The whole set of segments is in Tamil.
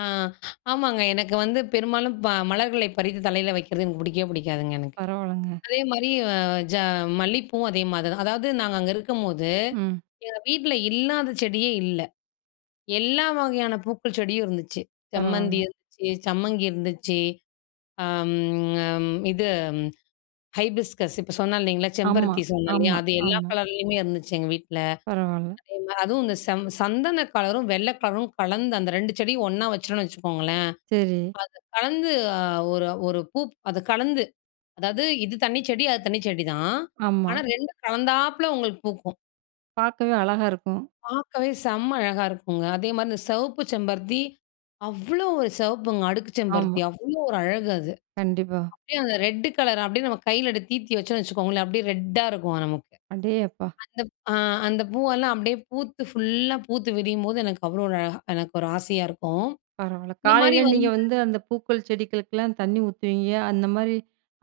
ஆ, ஆமாங்க. எனக்கு வந்து பெரும்பாலும் ப மலர்களை பறித்து தலையில வைக்கிறது எனக்கு புடிக்கவே புடிக்காதுங்க எனக்கு. பரவாலங்க. அதே மாரி ஆ ஜ மல்லி பூவும் அதே மாரி தான். அதாவது நாங்க அங்க இருக்கும்போது, ம். எங்க வீட்ல இல்லாத செடியே இல்ல. எல்லா வகையான பூக்கள் செடியும் இருந்துச்சு. செம்மந்தி பரவால. இருந்துச்சு, சம்மங்கி இருந்துச்சு. ஆம் ஆம். இது ஹைபிஸ்கஸ் இப்போ சொன்னேன் இல்லைங்களா, ஆமா, செம்பருத்தி சொன்னேன் இல்லையா? ஆமா, அது எல்லா ஆமா. கலர்லேயுமே இருந்துச்சு எங்க வீட்ல. பரவால. அதே மாரி அதும் இந்த ச சந்தன கலரும், வெள்ள கலரும் கலந்து அந்த ரெண்டு செடியும் ஒண்ணா வச்சுட்டோம்னு வச்சுக்கோங்களேன், சரி. அது கலந்து அ ஒரு ஒரு பூ அத கலந்து அதாவது இது தண்ணி செடி அது தண்ணி செடிதான். ஆனா ஆமா. ரெண்டும் கலந்தாப்பல உங்களுக்கு பூக்கும். பார்க்கவே அழகா இருக்கும். பார்க்கவே செம்ம அழகா இருக்குங்க. அதே மாரி இந்த சிவப்பு செம்பருத்தி, அவ்வளோ ஒரு சிவப்புங்க! அடுக்கு செம்பருத்தி ஆமா. அவ்வளோ ஒரு அழகு அது. கண்டிப்பா. அப்டியே அந்த ரெட் கலர், அப்டியே நம்ம கையில தீர்த்தி வச்சுக்கோங்களேன் அப்டியே ரெட்டா இருக்கும் நமக்கு. அடே அப்பா! அந்தப் ஆ அந்த பூவெல்லாம் அப்டியே பூத்து ஃபுல்லா பூத்து விரியும்போது எனக்கு அவ்வளோ ஒரு அழகா எனக்கு ஒரு ஆசையா இருக்கும். பரவால. இந்த மாரி காலையில வந்து நீங்க வந்து, அந்த பூக்கள், செடிகளுக்கெல்லாம் தண்ணி ஊத்துவீங்க. அந்த மாரி,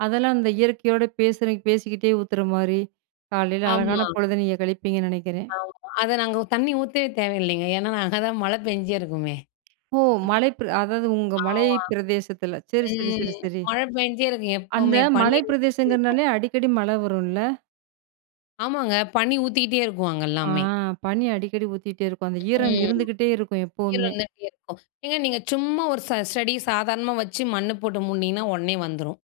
அதெல்லாம் அந்த இயற்கையோட பேசுற பேசிக்கிட்டே ஊத்துற மாரி காலையில அழகான ஆமா. பொழுது நீங்க கழிப்பீங்கன்னு நெனைக்கிறேன்! ஆமா. அத நாங்க உ தண்ணி ஊத்தவே தேவை இல்லைங்க. ஏனா, அங்க தான் மழை பெஞ்சு இருக்குமே! ஓ! மலை பிர அதாவது உங்க மலை ஆமா. பிரதேசத்துல சரி, சரி, ம். சரி, சரி. மழ பெஞ்சே இருக்கும் அந்த எப்பவுமே பனீ மலை ஊத்திக்கிட்டே இருக்கும். பிரதேசங்கிறதுனாலே அடிக்கடி மழ வரும்ல? ஆமாங்க. பனி ஊத்திட்டே இருக்கும் அங்க ஆ, எல்லாமே. பனி அடிக்கடி ஊத்திட்டே இருக்கும். அந்த ஈரம் ம். இருந்துகிட்டே இருக்கும் ஈரம் எப்போமே. இருந்துகிட்டே இருக்கும். ஏங்க நீங்க சும்மா ஒரு ச ஸ்டெடி சாதாரணமா வச்சு மண்ணு போட்டு மூடினீங்கன்னா, உடனே வந்துரும்.